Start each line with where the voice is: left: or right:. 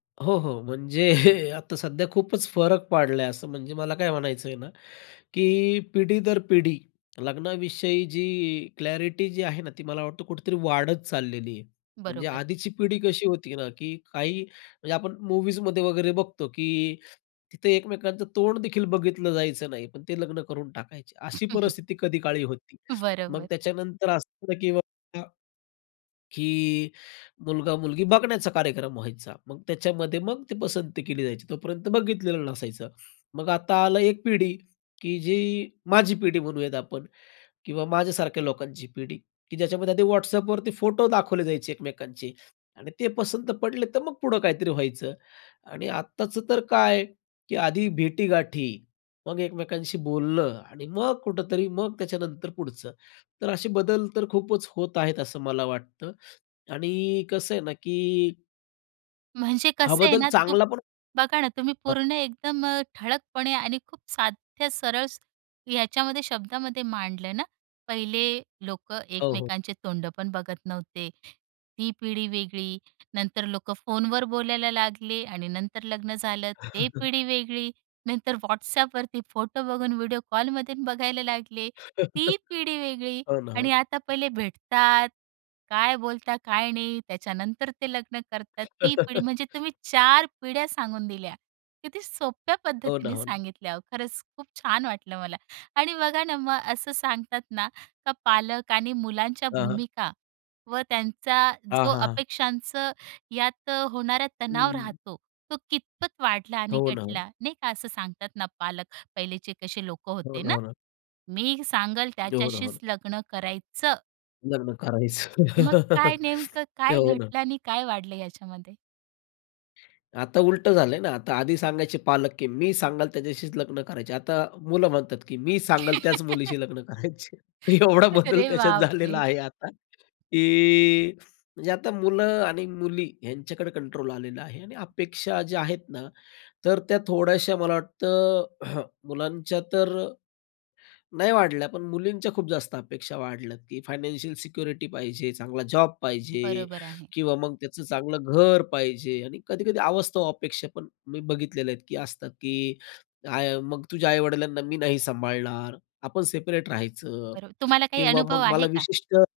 left: हो, हो. म्हणजे आता सध्या खूपच फरक पडलाय असं. म्हणजे मला काय म्हणायचं आहे ना, की पिढी दर पिढी लग्नाविषयी जी क्लॅरिटी जी आहे ना, ती मला वाटतं कुठेतरी वाढत चाललेली आहे. म्हणजे
right: बरोबर.
left: आधीची पिढी कशी होती ना, की काही म्हणजे आपण मूव्हीजमध्ये वगैरे बघतो की, तिथे एकमेकांचं तोंड देखील बघितलं जायचं नाही. पण ते लग्न करून टाकायचे. अशी
right: [unintelligible]
left: परिस्थिती कधी काळी होती. मग
right: बरोबर.
left: त्याच्यानंतर असं होतं, की बाबा, की मुलगा-मुलगी बघण्याचा कार्यक्रम व्हायचा. मग त्याच्यामध्ये मग ती पसंती केली जायची. तोपर्यंत बघितलेलं नसायचं. मग आता आला एक पिढी, की जी, माझी पिढी म्हणूयात आपण किंवा माझ्यासारख्या लोकांची पिढी, की ज्याच्यामध्ये Whatsappवरती फोटो दाखवले जायचे एकमेकांचे आणि ते पसंत पडले तर मग पुढे काहीतरी व्हायचं. आणि आत्ताचं तर काय, की आधी भेटी-गाठी मग एकमेकांशी बोलणं आणि मग कुठेतरी, मग त्याच्यानंतर पुढचं. तर असे बदल तर खूपच होत आहेत असं मला वाटतं आणि कसं आहे ना, की
right: म्हणजे
left: हा,
right: कसं आहे
left: बदल
right: ना? तू
left: चांगला. पण
right: बघा ना तुम्ही.
left: अ.
right: पूर्ण एकदम अ, ठळकपणे आणि खूप साध्या, सरळ ह्याच्यामध्ये शब्दामध्ये मांडलं ना. पहिले लोक
left: हो, हो.
right: एकमेकांचे तोंड पण बघत नव्हते, ती पिढी वेगळी. नंतर लोकं फोनवर बोलायला लागले आणि नंतर लग्न झालं ते पिढी वेगळी. नंतर Whatsappवरती फोटो बघून व्हिडिओ कॉलमधून बघायला लागले ती पिढी वेगळी.
left: हो ना. हो.
right: आणि आता पहिले भेटतात, काय बोलतात? काय नाही? त्याच्यानंतर ते लग्न करतात ती पिढी. म्हणजे तुम्ही 4 पिढ्या सांगून दिल्या. किती सोप्या
left: हो ना.
right: पद्धतीने
left: हो ना.
right: सांगितल्या ओ. खरंच खूप छान वाटलं मला आणि बघा ना, मग असं सांगतात ना, का पालक आणि मुलांच्या
left: हां, हां.
right: भूमिका व त्यांचा
left: हां,
right: जो
left: हां, हां.
right: अपेक्षांचं यात अ, होणारा तणाव
left: हं.
right: राहतो तो कितपत वाढला आणि
left: हो ना. हो.
right: घटला नाही का? असं सांगतात ना पालक पहिलेचे कसे लोक
left: हो
right: होते
left: ना.
right: ना,
left: हो ना.
right: "मी सांगेल
left: हो ना. हो
right: त्याच्याशीच
left: ना.
right: लग्न करायचं."
left: लग्न करायचं.
right: मग काय नेमकं काय
left: हो ना.
right: घटलं आणि काय वाढलं याच्यामध्ये?
left: आता उलटं झालंय ना. आता आधी सांगायचे पालक, की मी सांगल त्याच्याशीच लग्न करायचे, आता मुलं म्हणतात, की मी सांगल त्याच मुलीशी लग्न करायचे. एवढा बदल
right: अरे
left: त्याच्यात
right: बाप
left: झालेला
right: रे!
left: आहे आता, की म्हणजे आता मुलं आणि मुली यांच्याकडे कंट्रोल आलेला आहे. आणि अपेक्षा ज्या आहेत ना तर त्या थोड्याश्या मला वाटतं अ, मुलांच्या तर, नाही वाढल्या पण मुलींच्या खूप जास्त अपेक्षा वाढल्यात, की फायनान्शियल सिक्युरिटी पाहिजे, चांगला जॉब पाहिजे
right: बरोबर आहे.
left: किंवा मग त्याचं चांगलं घर पाहिजे, आणि कधी-कधी अवास्तव अपेक्षा पण मी बघितलेले आहेत, की असतात, की मग तुझ्या आई-वडिलांना मी नाही सांभाळणार आपण सेपरेट राहायचं
right: बरं. तुम्हाला काही
left: किंवा
right: अनुभव
left: मग
right: आहे
left: मला
right: का?
left: विशिष्ट